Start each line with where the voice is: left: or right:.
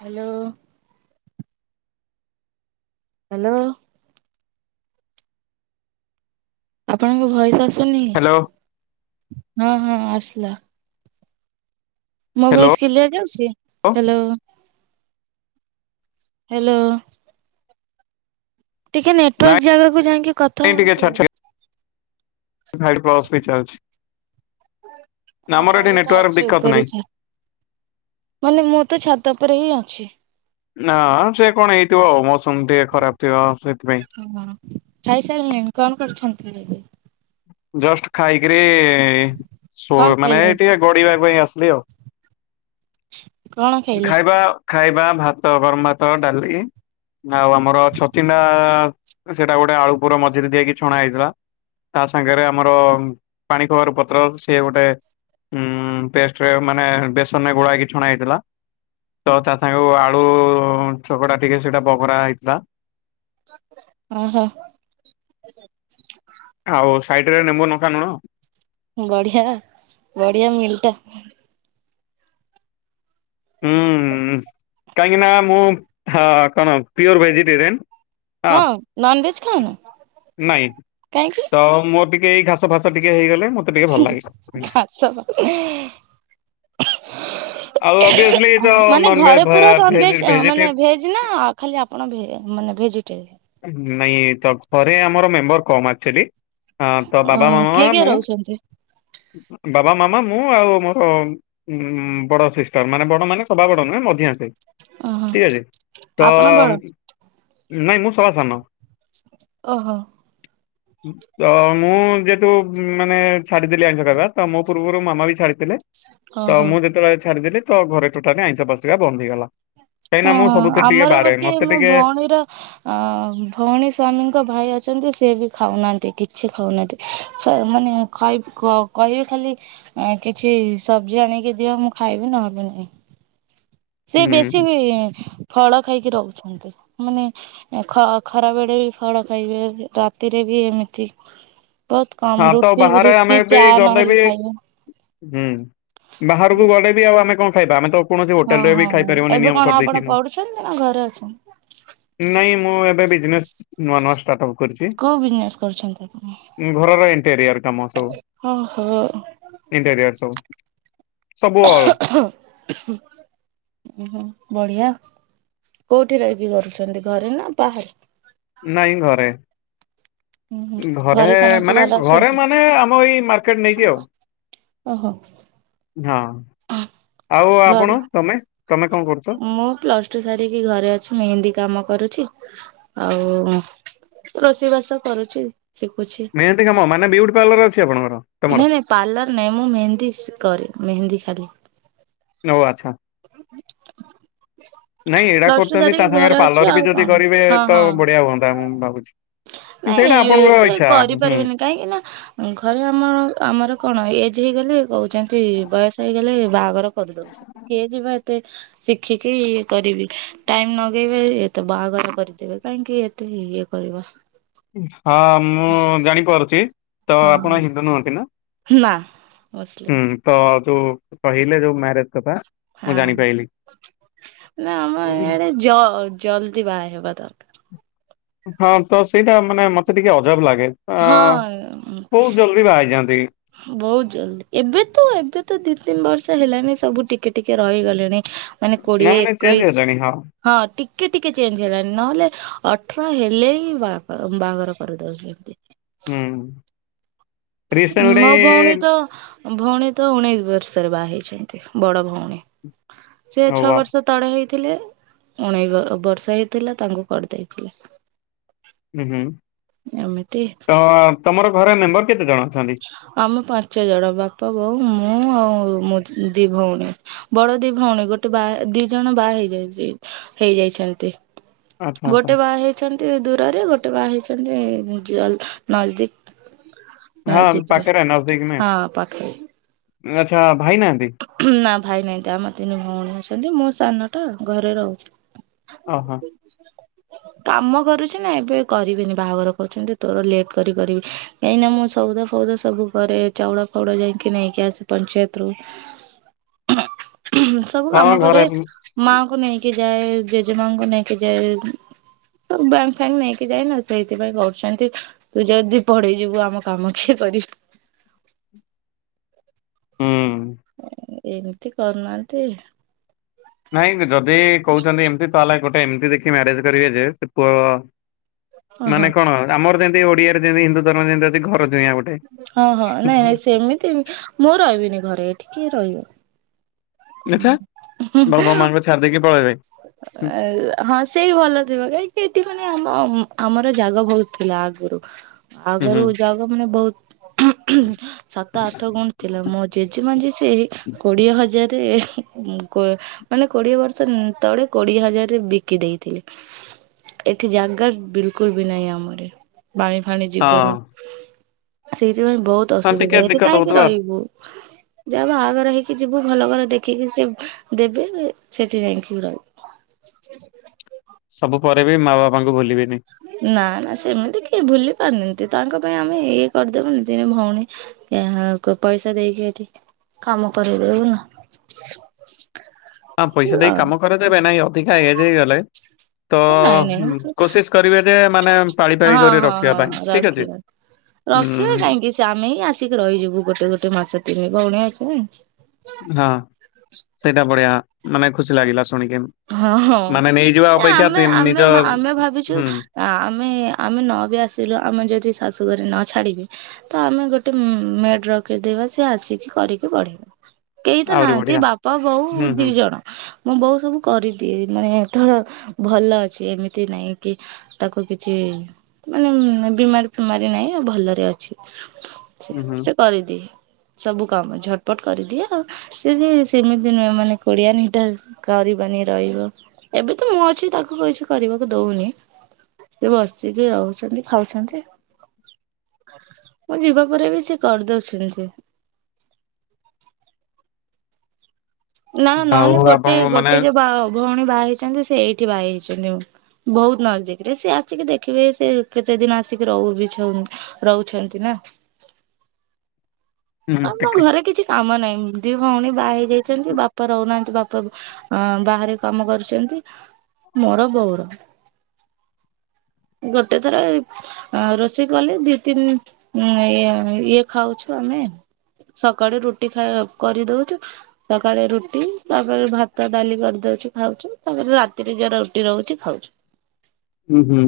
right: Hello. Hello. ଆପଣଙ୍କ voice ଆସୁନି
left: hello
right: ହଁ ହଁ ଆସିଲା।
left: Hello
right: hello hello. ଟିକେ ନେଟୱାର୍କ
left: ନାଇଁ
right: ଜାଗାକୁ ଯାଇଙ୍କି କଥା ହୁଅନ୍ତୁ।
left: ଭାଇ କ୍ରସ୍ ବି ଇଚ୍ଛା ଅଛି।
right: ହଁ ମୁଁ ବି ତ ଅଛି
left: ଦିକତ
right: ଉପରେ
left: ନାହିଁ।
right: ଚା। ମାନେ ମୁଁ ତ ଛାତ ଉପରେ ହିଁ ଅଛି।
left: ନା ସେ କଣ ହେଇଥିବ ଆଉ ମୌସମି ଟିକେ ଖରାପ୍ ଥିବ ସେଥିପାଇଁ।
right: ଖାଇସାରିଲନେଣି କଣ କରୁଛନ୍ତି ଏବେ?
left: ଜଷ୍ଟ ଖାଇକରି ଶୋ
right: କଣ
left: ମାନେ ଏ
right: ଖାଇଲେ
left: ଟିକେ ପଢିବା ପାଇଁ ଆସିଲି ଆଉ
right: କଣ ଖାଇଲେ
left: ଖାଇବା ଖାଇବା ଭାତ ଗରମ ଭାତ ଡାଲି ଆଉ ଆମର ଛଚିନ୍ଦ୍ରା ସେଇଟା ଗୋଟେ ଆ ଉପରେ ମିଝିରେ ଦେଆ ହେଇକି ଛଣା ହେଇଥିଲା। ତା ସାଙ୍ଗରେ ଆମର ପାଣି କଖାରୁ ପତ୍ର ସିଏ ଗୋଟେ ଉଁ ପେଷ୍ଟରେ ମାନେ ବେସନ ରେ ଗୋଳାହେଇକି ଛଣା ହେଇଥିଲା। ତ ତା ସାଙ୍ଗ ଆଳୁ ଚକଟା ଟିକେ ସେଇଟା ବଘରା ହେଇଥିଲା।
right: ଓହୋ।
left: ଆଉ ସାଇଟି ରେ ନେମ୍ବୁ ନଙ୍କା ନୁଣ
right: ବଢିଆ ବଢିଆ ମିଲ୍ଟା।
left: କାହିଁକି ନା ମୁଁ ହଁ କଣ ପିଓର ଭେଜିଟେରିଆନ୍।
right: ନନଭେଜ
left: ହଁ
right: ଖାଉନ
left: ନାଇଁ
right: କାହିଁକି
left: ତ ମୋର ଟିକେ ଇଏ ଘାସ ଫାସ ଟିକେ ହେଇଗଲେ ମୁଁ
right: ସେ ଘାସ
left: ଆଉ ଅଭ୍ୟାସ
right: ମାନେ ଘରେ ପୁରା ନନ୍‌ଭେଜ୍‌
left: ଭେଜିଟେ
right: ମାନେ ଭେଜ୍‌ ନା ଖାଲି ଆପଣ ମାନେ ଭେଜିଟେରିଆନ୍‌
left: ନାଇଁ ତ ଘରେ ଆମର ମେମ୍ବର କମ୍ ଆକ୍ଚୁଅଲି ହଁ ତ ବାବା
right: ଓହୋ କିଏ
left: ମାମା
right: କିଏ
left: ମୁଁ
right: ରହୁଛନ୍ତି?
left: ବାବା ମାମା ମୁଁ ଆଉ ମୋର ଉଁ ବଡ଼ ସିଷ୍ଟର ମାନେ ବଡ଼ ମାନେ ସବା ବଡ଼ ନୁହେଁ ମଝିଆଁ ସେ ଠିକ୍ ଅଛି ତ
right: ଆପଣ କେବଳ
left: ନାଇଁ ମୁଁ ସବା ସାନ।
right: ଓହୋ।
left: ତ ମୁଁ ଯେହେତୁ ମାନେ ଛାଡିଦେଲି ଆଇଁଷ ଖାଇବା ତ ମୋ ପୂର୍ବରୁ ମାମା ବି ଛାଡିଥିଲା।
right: ହଁ
left: ତ
right: ହଉ
left: ମୁଁ ଯେତେବେଳେ ଛାଡିଦେଲି ତ ଘରେ ଟୋଟାଲୀ ଆଇଁଷ ପଶିବା ବନ୍ଦ ହେଇଗଲା। କାହିଁକିନା
right: ହଁ
left: ମୁଁ
right: ହଁ
left: ସବୁଥିରେ ଟିକେ
right: ଆମର
left: ବାହାରେ
right: ଗୋଟେ
left: ମତେ
right: ମୋ
left: ଟିକେ
right: ଭଉଣୀର ଅ ଭଉଣୀ ସ୍ଵାମୀଙ୍କ ଭାଇ ଅଛନ୍ତି ସିଏ ବି ଖାଉନାହାନ୍ତି କିଛି ଖାଉନାହାନ୍ତି ମାନେ ଖାଇଵି କହିବେ ଖାଲି କିଛି ସବଜି ଆଣିକି ଦିଅ ମୁଁ ଖାଇବି ନହେଲେ ନାହିଁ। ସେ ବେଶୀ
left: ହୁଁ
right: ଫଳ ଖାଇକି ରହୁଛନ୍ତି ମାନେ ଖ ଖରା ବେଳେ ବି ଫଳ ଖାଇବେ ରାତିରେ ବି ଏମିତି ବହୁତ
left: ହଁ
right: କମ
left: ତ
right: ରୁଟି
left: ବାହାରେ ଆମେ
right: ରୁଟି
left: ବି
right: ଚା
left: ଗଲେ ବି
right: ନହେଲେ ଖାଇବେ
left: ହୁଁ ବାହାରକୁ ଗଲେ ବି ଆଉ ଆମେ କଣ ଖାଇବା ଆମେ ତ କୌଣସି
right: ହଁ
left: ହୋଟେଲରେ ବି
right: ହଁ
left: ଖାଇପାରିବନି
right: ଏବେ
left: ନିୟମ
right: କଣ ଆପଣ
left: କରିଦେଇଛି ମୁଁ।
right: ପଢୁଛନ୍ତି ନା ଘରେ ଅଛନ୍ତି?
left: ନାଇଁ ମୁଁ ଏବେ ବିଜନେସ୍ ନୂଆ ନୂଆ ଷ୍ଟାର୍ଟ ଅପ୍ କରିଛି।
right: କୋଉ ବିଜନେସ୍ କରୁଛନ୍ତି। ଆପଣ?
left: ଘରର ଏଣ୍ଟେରିିୟର କାମ ସବୁ।
right: ହଁ ହୋ
left: ଇଣ୍ଟେରିୟର ସବୁ ସବୁ ଅଲ।
right: ଓହୋ ବଢିଆ। କୋଉଠି ରହିକି କରୁଛନ୍ତି ଘରେ ନା ବାହାରେ।
left: ନାଇଁ ଘରେ।
right: [inaudible]
left: ଘରେ
right: ସମସ୍ତେ
left: ମାନେ
right: ଭଲ
left: ଘରେ
right: ଅଛନ୍ତି?
left: ମାନେ ଆମ ଏଇ ମାର୍କେଟ୍ ନେଇଚି ଆଉ।
right: ଓହୋ
left: ହଁ ଆଉ
right: ଘରେ
left: ଆପଣ ତମେ ତମେ କଣ କରୁ
right: ମୁଁ ପ୍ଲସ ଟୁ ସାରିକି ଘରେ ଅଛି ମେହେନ୍ଦୀ କାମ କରୁଛି। ଆଉ ରୋଷେଇ ବାସ କରୁଛି ଶିଖୁଛି।
left: ମେହେନ୍ଦୀ କାମ ମାନେ ବିୟୁଟି ପାର୍ଲର ଅଛି ଆପଣଙ୍କର। ତମର
right: ନାଇଁ ନାଇଁ ପାର୍ଲର ନାଇଁ ମୁଁ ମେହେନ୍ଦୀ ସ କରେ ମେହେନ୍ଦୀ ଖାଲି।
left: ନ ଓ ଆଚ୍ଛା।
right: [inaudible]
left: ନାଇଁ ଏଡ଼ା
right: ପ୍ଲସ ଟୁ
left: କରୁଛନ୍ତି ତା
right: ସାରିକି ଘରେ
left: ସାଙ୍ଗରେ
right: ଅଛି
left: ପାର୍ଲର
right: ଆଉ
left: ବି ଯଦି
right: କଣ
left: କରିବେ
right: ହଁ
left: ତ
right: ହଁ।
left: ବଢିଆ ହୁଅନ୍ତା ମୁଁ ଭାବୁଛି। ସେଇଟା
right: ନାଇଁ
left: ଆପଣଙ୍କ
right: ଏତେ
left: ଇଚ୍ଛା ହୁଁ।
right: କରିପାରିବେନି କାହିଁକି ନା ଘରେ ଆମର ଆମର କଣ ଏଜ ହେଇଗଲେ କହୁ ଯେମତି ବୟସ ହେଇଗଲେ ବାହାଘର କରିଦଉଛ କିଏ ଯିବ ଏତେ ଶିଖିକି ଇଏ କରିବି ଟାଇମ ନଗେଇବେ ଏତେ ବାହାଘର କରିଦେବେ କାହିଁକି ଏତେ ଇଏ କରିବ।
left: ହଁ ମୁଁ ଜାଣିପାରୁଛି ତ
right: ହଁ
left: ଆପଣ ହିନ୍ଦ ନୁହଁନ୍ତି ନା।
right: ନା। ମୁସଲିମ
left: ହୁଁ ତ ଯୋଉ କହିଲେ ଯୋଉ ମ୍ୟାରେଜ କଥା। ମୁଁ
right: ହଁ
left: ଜାଣିପାଇଲି।
right: ନା ଆମ ୟାଡେ ଯ ଯଲଦି ବାହା ହେବା ଦରକାର।
left: ହଁ ତ ସେଇଟା ମାନେ ମତେ ଟିକେ ଅଜବ ଲାଗେ ଆଁ
right: ହଁ
left: ବୋହୁ ଜଲ୍ଦି ବାହାହେଇଯାଆନ୍ତି।
right: ବହୁତ ଜଲଦି ଏବେ ତ ଏବେ ତ ଦି ତିନି ବର୍ଷ ହେଲାଣିି ସବୁ ଟିକେ ଟିକେ ରହିଗଲେଣି। ମାନେ
left: ନା
right: କୋଡିଏ
left: ମାନେ ଚେଞ୍ଜ
right: ଏକୋଇଶି
left: ହେଲାଣି
right: ହଁ ଟିକେ ଟିକେ ଚେଞ୍ଜ ହେଲାଣି ନହେଲେ ଅଠର ହେଲେ ହିଁ ବାହାଘର ବାହାଘର କରେଇ ଦଉ [inaudible]
left: ହୁଁ। ରିସେଣ୍ଟଲି
right: ମୋ ଭଉଣୀ ତ ଭଉଣୀ ତ ଉଣେଇଶି ବର୍ଷରେ ବାହା ହେଇଛନ୍ତି ବଡ ଭଉଣୀ ସେ
left: ଓ
right: ଛଅ
left: ବା
right: ବର୍ଷ ତଳେ ହେଇଥିଲେ ଉଣେଇ ବ ବର୍ଷ ହେଇଥିଲା ତାଙ୍କୁ କରିଦେଇଥିଲେ।
left: ଉଁ ହୁଁ
right: ଏମିତି
left: ତ ତମର ଘରେ ମେମ୍ବର କେତେ ଜଣ ଅଛନ୍ତି।
right: ଆମ ପାଞ୍ଚ ଜଣ ବାପା ବୋଉ ମୁଁ ଆଉ ମୋ ଯ ଦି ଭଉଣୀ। ବଡ ଦି ଭଉଣୀ ଗୋଟେ ବା ଦି ଜଣ ବା ହେଇଯାଇଚି ହେଇଯାଇଛନ୍ତି।
left: ଆଚ୍ଛା ଆଚ୍ଛା
right: ଗୋଟେ ବାହା ହେଇଛନ୍ତି ଦୂରରେ ଗୋଟେ ବାହା ହେଇଛନ୍ତି ଏଇ ନ ଯ ନଜଦିକ୍।
left: ହଁ ପାଖରେ ନଜଦିକ ନୁହେଁ
right: ହଁ ପାଖରେ
left: ଆଚ୍ଛା ଭାଇ ନାହାନ୍ତି।
right: ନା ଭାଇ ନାହିଁନ୍ତି ଆମ ତିନି ଭଉଣୀ ଅଛନ୍ତି ମୁଁ ସାନଟା ଘରେ ରହୁଛି।
left: ଓହୋ।
right: [inaudible] କାମ କରୁଛି ନା ଏବେ କରିବିନି ବାହାଘର କଉଛନ୍ତି ତୋର ଲେଟ୍ କରି କରିବି। କାହିଁକିନା ମୁଁ ସଉଦା ଫଉଦା ସବୁ କରେ ଚାଉଡ ଫଉଡ ଯାଇକି ନେଇକି ଆସେ ପଞ୍ଚାୟତରୁୁ। ସବୁ
left: ହଁ
right: କାମ
left: ଘରେ
right: କରେ
left: ହୁଁ
right: ମାଆଙ୍କୁ ନେଇକି ଯାଏ ଜେଜେମାଙ୍କୁ ନେଇକି ଯାଏ ସବୁ ବ୍ୟାଙ୍କ ଫ୍ୟାଙ୍କ ନେଇକି ଯାଏ ନା ସେଇଥିପାଇଁ କହୁଛନ୍ତି ତୁ ଯଦି ପଡି ଯିବୁ ଆମ କାମ କିଏ କରିବ?
left: ହୁଁ।
right: ଅ ଏମିତି କରୁନାହାନ୍ତି
left: ନାଇଁ ଯଦି କହୁଛନ୍ତି ଏମିତି ତାହେଲେ ଗୋଟେ ଏମିତି ଦେଖି ମ୍ୟାରେଜ କରିବେ ଯେ ସେ ପୁଅ
right: ଓହୋ।
left: ମାନେ କଣ ଆମର ଯେମତି ଓଡିଆରେ ଯେମତି ହିନ୍ଦୁ ଧର୍ମରେ ଯେମିତି ଅଛି ଘର ଜୁଆଁ ଗୋଟେ
right: ହଁ ହଁ ନାଇଁ ନାଇଁ ସେମିତି ମୁଁ ରହିବିନି ଘରେ, ଏଠି କିଏ ରହିବ?
left: ଆଚ୍ଛ। ବାପା ମାଆଙ୍କୁ ଛାଡି ଦେଇକି ପଳେଇବେ?
right: ଅ ହଁ ସେଇ ଭଲଥିବ କାହିଁକି ଏଠି ମାନେ ଆମ ଆମର ଜାଗ ବହୁତ ଥିଲା ଆଗରୁ
left: ହୁଁ
right: ଆଗରୁ
left: ହୁଁ
right: ଜାଗା ମାନେ ବହୁତ ସାତ ଆଠ ଗୁଣ୍ଠ ଥିଲା ମୋ ଜେଜେମା ଯିଏ ସିଏ କୋଡିଏ ହଜାର ତେ ଉଁ କୋ ମାନେ କୋଡିଏ ବର୍ଷ ଉଁ ତଳେ କୋଡିଏ ହଜାରରେ ବିକି ଦେଇଥିଲେ। ଏଠି ଜାଗା ବିଲକୁଲ ବି ନାହିଁ ଆମ ଆଡ଼େ। ପାଣି ଫାଣି ଯିବାରୁ
left: ହଁ
right: ସେଇଥିପାଇଁ ବହୁତ ତ
left: ହଁ
right: ଅସୁବିଧା
left: ଟିକେ
right: ଏଠି
left: ଦିକତ
right: କାହିଁକି
left: ହଉଥିବ
right: ରହିବୁ, ଯାହା ବାହାଘର ହେଇକି ଯିବୁ ଭଲ ଘରେ ଦେଖିକି ସେ ଦେବେ ସେଠି ଯାଇଁକି ରହିବୁ।
left: ସବୁ ପରେ ବି ମା ବାପାଙ୍କୁ ଭୁଲିବେନି।
right: ନା ନା ସେମିତି କିଏ ଭୁଲି ପାରନ୍ତି ତାଙ୍କ ପାଇଁ ଆମେ ଇଏ କରିଦେବୁନି ତିନି ଭଉଣୀ କାହାକୁ ପଇସା ଦେଇକି ଏଠି କାମ କରେଇଦଉ ନ।
left: ହଁ ପଇସା ଦେଇ କାମ କରେଇଦେବେ ନାଇଁ ଅଧିକା ଏଜ୍ ହେଇଗଲେ ତ
right: ନାଇଁ ନାଇଁ
left: ହୁଁ କୋଶିସ କରିବେ ଯେ ମାନେ ପାଳି ପାଳି କରି ରଖିବା ପାଇଁ ଠିକ ଅଛି।
right: ରଖିବେ
left: ଉଁ
right: କାହିଁକି ସେ ଆମେ ହିଁ ଆସିକି ରହିଯିବୁ ଗୋଟେ ଗୋଟେ ମାସ ତିନି ଭଉଣୀ ଅଛୁ [unintelligible]
left: ହଁ ସେଇଟା ବଢିଆ ମାନେ ଖୁସି ଲାଗିଲା ଶୁଣିକି ଏମ୍
right: ହଁ ହଁ ନା ଆମେ ଆମେ ଆମେ ଭାବିଛୁ
left: ହୁଁ
right: ଆ ଆମେ ଆମେ ନ ବି ଆସିଲୁ ଆମେ ଯଦି ଶାଶୁଘରେ ନ ଛାଡିବେ ତ ଆମେ ଗୋଟେ ମେଡ ରଖିଦେବା ସେ ଆସିକି କରିକି ପଡେଇବେ। କେଇ ତ
left: ଆହୁରି
right: ନାହାନ୍ତି
left: ବଢିଆ।
right: ବାପା, ବୋଉ,
left: ହୁଁ
right: ଦି
left: ହୁଁ
right: ଜଣ ମୋ ବୋଉ ସବୁ କରିଦିଏ ମାନେ ଏଥର ଭଲ ଅଛି ଏମିତି ନାହିଁ କି ତାକୁ କିଛି ମାନେ ଉଁ ନାଇଁ ବିମାରି ଫିମାରି ନାହିଁ ଭଲରେ ଅଛି
left: ହୁଁ
right: ସେ କରିଦିଏ ସବୁ କାମ ଝଟପଟ କରିଦିଏ ଆଉ ସିଏ ଯେ ସେମିତି ନୁହେଁ ମାନେ କୋଢିଆଣୀଟା କରି ବନି ରହିବ ଏବେ ତ ମୁଁ ଅଛି ତାକୁ କିଛି କରିବାକୁ ଦଉନି ସିଏ ବସିକି ରହୁଛନ୍ତି ଖାଉଛନ୍ତି ମୁଁ ଯିବା ପରେ ବି ସିଏ କରିଦଉଛନ୍ତି। ନା
left: ଆଉ
right: ନହେଲେ ଗୋଟେ
left: ଆପଣଙ୍କୁ ମାନେ
right: ଗୋଟେ ଯୋଉ ବା ଭ ଭଉଣୀ ବାହା ହେଇଛନ୍ତି ସେ ଏଇଠି ବାହା ହେଇଛନ୍ତି ଆଉ। ବହୁତ ନଜଦିକରେ ସିଏ ଆସିକି ଦେଖିବେ ସେ କେତେ ଦିନ ଆସିକି ରହୁ ବି ଛଉନ ରହୁଛନ୍ତି ନା!
left: ହୁଁ
right: ଆମ୍
left: ଟିକେ
right: ଘରେ କିଛି କାମ ନାହିଁ ଦି ଭଉଣୀ ବାହା ହେଇଯାଇଛନ୍ତି ବାପା ରହୁନାହାନ୍ତି ବାପା ଅ ବାହାରେ କାମ କରୁଛନ୍ତି ମୋର ବୋଉ ର ଗୋଟେ ଥର ଏଇ ଆ ରୋଷେଇ କଲେ ଦି ତିନି ଉଁ ଇଏ ଇଏ ଖାଉଛୁ ଆମେ ଆଉ ସକାଳୁ ରୁଟି ଖାଇଆକୁ କରିଦଉଛୁ ସକାଳେ ରୁଟି ତାପରେ ଭାତ, ଡାଲି କରିଦଉଛି ଖାଉଛୁ ତାପରେ ରାତିରେ ଯାର ରୁଟି ରହୁଛି ଖାଉଛୁ।
left: ହୁଁ ହୁଁ।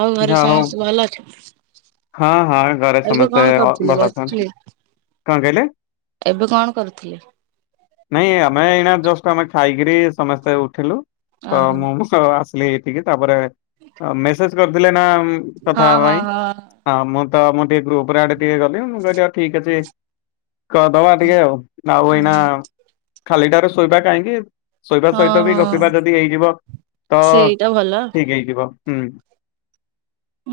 right: ଆଉ ଘରେ
left: ଯାହା ହଉ
right: ସମସ୍ତେ ଭଲ ଅଛନ୍ତି?
left: ହଁ ହଁ ଘରେ
right: ଏବେ
left: ସମସ୍ତେ
right: କଣ
left: ଅ
right: କରୁଥିଲେ
left: ଭଲ ଅଛନ୍ତି।
right: ବସିଥିଲି
left: କଣ କହିଲେ?
right: ଏବେ କଣ କରୁଥିଲେ?
left: ନାଇଁ ଆମେ ଏଇନା ଜଷ୍ଟ ଆମେ ଖାଇକିରି ସମସ୍ତେ ଉଠିଲୁ ତ
right: ଓହୋ
left: ମୁଁ ଆସିଲି ଏଠିକି ତାପରେ ମେସେଜ କରିଥିଲେ ନା
right: ହଁ
left: କଥା ହବା
right: ହଁ
left: ପାଇଁ।
right: ହଁ
left: ହଁ ମୁଁ ତ ମୁଁ ଟିକେ ଗ୍ରୁପରେ ଆଡେ ଟିକେ ଗଲି ମୁଁ କହିଲି ଆଉ ଠିକ ଅଛି। କରଦବା ଟିକେ ଆଉ ଆଉ ଏଇନା ଖାଲିଟାରେ ଶୋଇବା କାହିଁକି? ଶୋଇବା
right: ହଁ
left: ସହିତ ବି
right: ହଁ
left: ଗପିବା ଯଦି ହେଇଯିବ ତ
right: ସେଇଟା ଭଲ
left: ଠିକ ହେଇଯିବ ହୁଁ।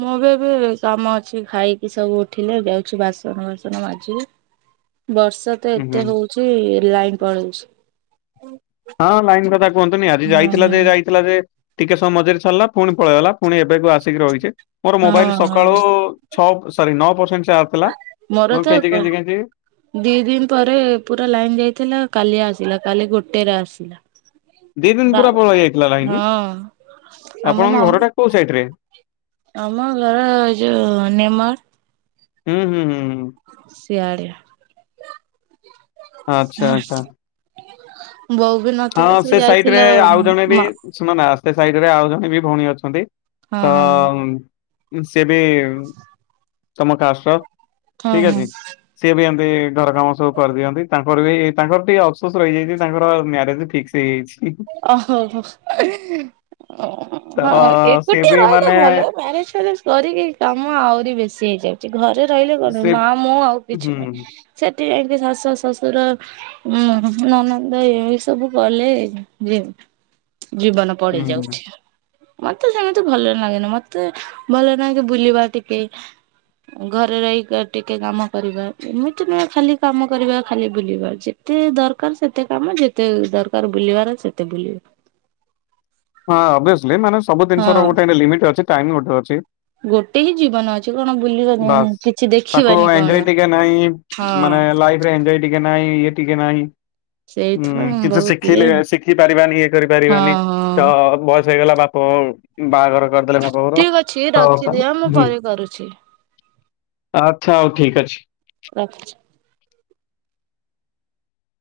right: ମୁଁ ବି ଏବେ କାମ ଅଛି ଖାଇକି ସବୁ ଉଠିଲେ ଯାଉଛି ବାସନ ବାସନ ମାଜିବି। ବର୍ଷା ତ
left: ହୁଁ। ହୁଁ
right: ଏତେ ହଉଛି ଲାଇନ ପଳେଇଛି।
left: ହଁ ଲାଇନ୍ କଥା କୁହନ୍ତୁନି ଆଜି ଯାଇଥିଲା ଯେ
right: ହଁ
left: ଯାଇ ଥିଲା ଯେ ଟିକେ ସମ ମଝିରେ ରହିଲା ପୁଣି ପଳେଇଗଲା ପୁଣି ଏବେକୁ ଆସିକି ରହିଛି। ମୋର ମୋବାଇଲ
right: ହଁ
left: ସକାଳୁ ଛ ସରି ନଅ ପରସେଣ୍ଟ ଚାର୍ଜ ଥିଲା।
right: ମୋର
left: ମୁଁ
right: ତ
left: କେଞ୍ଚି
right: ବା
left: କେଞ୍ଚି କେଞ୍ଚି
right: ଦି ଦିନ ପରେ ପୁରା ଲାଇନ ଯାଇଥିଲା କାଲି ଆସିଲା କାଲି ଗୋଟେରେ ଆସିଲା।
left: ଦି ଦିନ ପୁରା ପଳେଇ
right: ନାଁ
left: ଯାଇଥିଲା ଲାଇନ
right: ହଁ
left: ଆପଣଙ୍କ
right: ଆମ
left: ଘରଟା କୋଉ ସାଇଡ ରେ?
right: ମାମ ଆମ ଘର ଯୋଉ ନେମର
left: ହୁଁ ହୁଁ ହୁଁ ହୁଁ।
right: ସିଆଡେ
left: ଆଚ୍ଛା ଆଚ୍ଛା।
right: ବୋଉ ବି ନ
left: ହଁ ସେ ସାଇଟରେ ଆଉ ଜଣେ ବି ସେମାନେ ଆସ୍ତେ ସାଇଡରେ ଆଉ ଜଣେ ବି ଭଉଣୀ ଅଛନ୍ତି
right: ହଁ
left: ତ
right: ହଁ
left: ସେ ବି ତମ କାଷ୍ଟର
right: ହଁ
left: ଠିକ
right: ହଁ।
left: ଅଛି। ସିଏ ବି ଏମିତି ଘର କାମ ସବୁ କରିଦିଅନ୍ତି ତାଙ୍କର ବି ତାଙ୍କର ଟିକେ ଅଫସୋସ ରହିଯାଇଛି ତାଙ୍କର ମ୍ୟାରେଜ ଫିକ୍ସ ହେଇଯାଇଛି।
right: ଓ ହୋ ହୋ। ଓ
left: ତ
right: ହ
left: ସିଏ
right: ଏକୁଟିଆ
left: ବି
right: ରହିଲେ
left: ମାନେ
right: ଭଲ ମ୍ୟାରେଜ ଫ୍ୟାରେଜ୍ କରିକି କାମ ଆହୁରି ବେଶୀ ହେଇଯାଉଛି ଘରେ ରହିଲେ କଣ
left: ସେ
right: ମା ମୁଁ ଆଉ କିଛି
left: ହୁଁ
right: ନୁହଁ। ସେଥିଯାଇଁକି ଶାଶୁ ଶଶୁର ଉଁ ନନନ୍ଦ ଏ ଏ ସବୁ କଲେ। ଯେ ଜୀବନ
left: ହୁଁ
right: ପଡି ଯାଉଛି। ମତେ ସେମିତି ଭଲ ଲାଗେନି ମତେ ଭଲ ଲାଗେ ବୁଲିବା ଟିକେ ଘରେ ରହିକି ଟିକେ କାମ କରିବା ଏମିତି ନୁହେ ଖାଲି କାମ କରିବା ଖାଲି ବୁଲିବା ଯେ ଯେତେ ଦରକାର ସେତେ କାମ ଯେତେ ଦରକାର ବୁଲିବାର ସେତେ ବୁଲିବ।
left: ହଁ ଓଭାୟୋସ୍ଲି ମାନେ ସବୁ ଜିନିଷ
right: ହଁ।
left: ଗୋଟେ ଲିମିଟ୍ ଅଛି ଟାଇମ ଗୋଟେ ଅଛି।
right: ଗୋଟେ ହିଁ ଜୀବନ ଅଛି କଣ ବୁଲିବନି କିଛି ଦେଖିବନି?
left: ଏଞ୍ଜୟ୍ ଟିକେ ନାହିଁ। ମାନେ ଲାଇଫରେ ଏଞ୍ଜୟ ଟିକେ ନାହିଁ ଇଏ ଟିକେ ନାହିଁ। ହୁଁ
right: ସେଇଥିପାଇଁ ମୁଁ
left: କିନ୍ତୁ
right: ବହୁତ ଇଏ
left: ଶିଖିଲେ ଶିଖି ପାରିବାନି ଇଏ
right: ହଁ
left: କରିପାରିବାନି
right: ହଁ
left: ତ ବୟସ ହେଇଗଲା ବାପ। ବାହାଘର କରିଦେଲେ ବାପଘର
right: ଠିକ ଅଛି ରଖିଦିଅ ମୁଁ
left: ତ୍
right: ପରେ କରୁଛି
left: ଆଚ୍ଛା ହଉ ଠିକ୍ ଅଛି।
right: ରଖୁଛି।